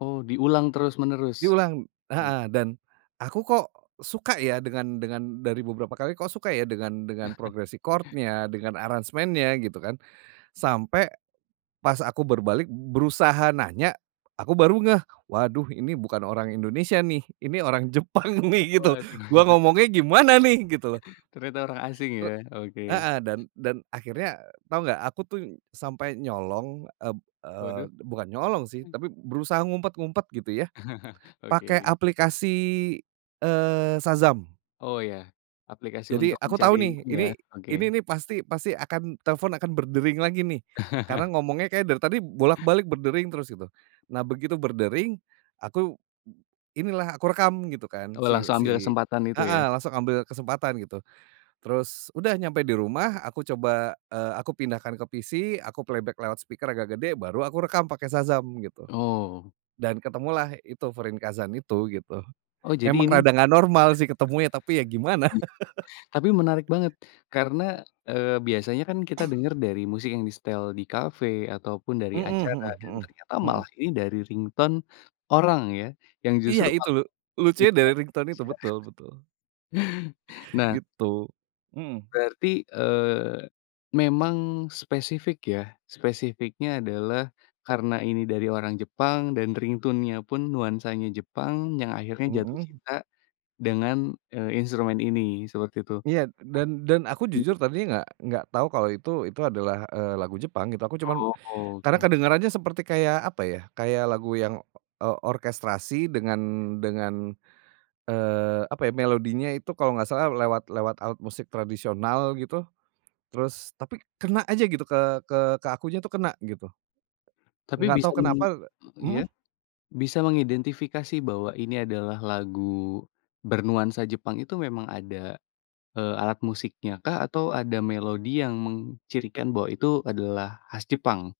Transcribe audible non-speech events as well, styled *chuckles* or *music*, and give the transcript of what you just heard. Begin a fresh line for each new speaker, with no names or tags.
Oh, diulang terus-menerus.
Diulang
Hmm
heeh, dan aku kok suka ya dengan dengan dari beberapa kali kok suka ya dengan dengan progres
*chuckles*
record-nya dengan aransemennya gitu kan. Sampai pas aku berbalik berusaha nanya aku baru ngeh, "Waduh ini bukan orang Indonesia nih, ini orang Jepang nih gitu,
Waduh.
gua ngomongnya
*chuckles*
gimana nih?" Gitu loh.
Ternyata orang asing ya?
Rek
oke.
heeh, dan dan akhirnya tahu nggak aku tuh sampai nyolong eb eee,
Waduh.
bukan nyolong sih
Hmm.
tapi berusaha ngumpet-ngumpet gitu ya
*laughs*
pake
Okey.
aplikasi, eee, Shazam.
Oh ya, aplikasi
Jadi,
untuk
aku tahu
mencari
nih
ini ya
ini ini
oke.
nih pasti pasti akan telepon akan berdering lagi nih karena
*laughs*
ngomongnya kayak dari tadi bolak balik berdering terus, gitu. Nah begitu berdering aku, inilah aku rekam gitu kan
Oh,
siw
langsung ambil
si
kesempatan itu
heeh,
ya?
langsung ambil kesempatan gitu. Terus udah nyampe di rumah aku coba, eee, aku pindahkan ke PC, aku playback lewat speaker agak gede, baru aku rekam pakai Shazam gitu
Oh.
dan ketemulah itu Fūrinkazan itu, gitu.
Oh jadi
Memang
ini
rada nggak normal sih ketemunya tapi ya gimana?
tapi menarik banget karena,
*laughs*
eee, biasanya kan kita
*coughs*
denger dari musik yang disetel di kafe, ataupun dari
Heeh
acara
heeh
dan
heeh
ternyata
heeh.
malah ini dari ringtone orang ya, yang
Iya
justru
itu
malah
lu lucunya dari
*unintelligible*
ringtone
ya.
itu, betul
*chuckles*
betul.
Nah
Gitu, mhm.
Berarti, eee, memang spesifik ya. Spesifiknya adalah karena ini dari orang Jepang dan ringtone-nya pun nuansanya Jepang, yang akhirnya jatuh
Mhm.
cinta dengan, eee, instrumen ini seperti itu.
Iya, d dan dan aku
Nah
jujur
mhm?
tadinya nggak nggak tahu kalau itu itu adalah, eee, lagu Jepang gitu. Aku cuman
Oh,
karena
oke.
kedengerannya seperti kayak, apa ya, kayak lagu yang, eee, orkestrasi dengan dengan, eee, apa ya, melodinya itu kalau nggak salah lewat lewat alat musik tradisional gitu, terus tapi kena aja gitu ke ke ke akunya tuh kena, gitu.
Tapi
Enggak
bisa
tahu kenapa
meng eee, iya?
mhm?
Bisa mengidentifikasi bahwa ini adalah lagu bernuansa Jepang itu memang ada, eee, alat musiknya kah atau ada melodi yang mengcirikan bahwa itu adalah khas Jepang?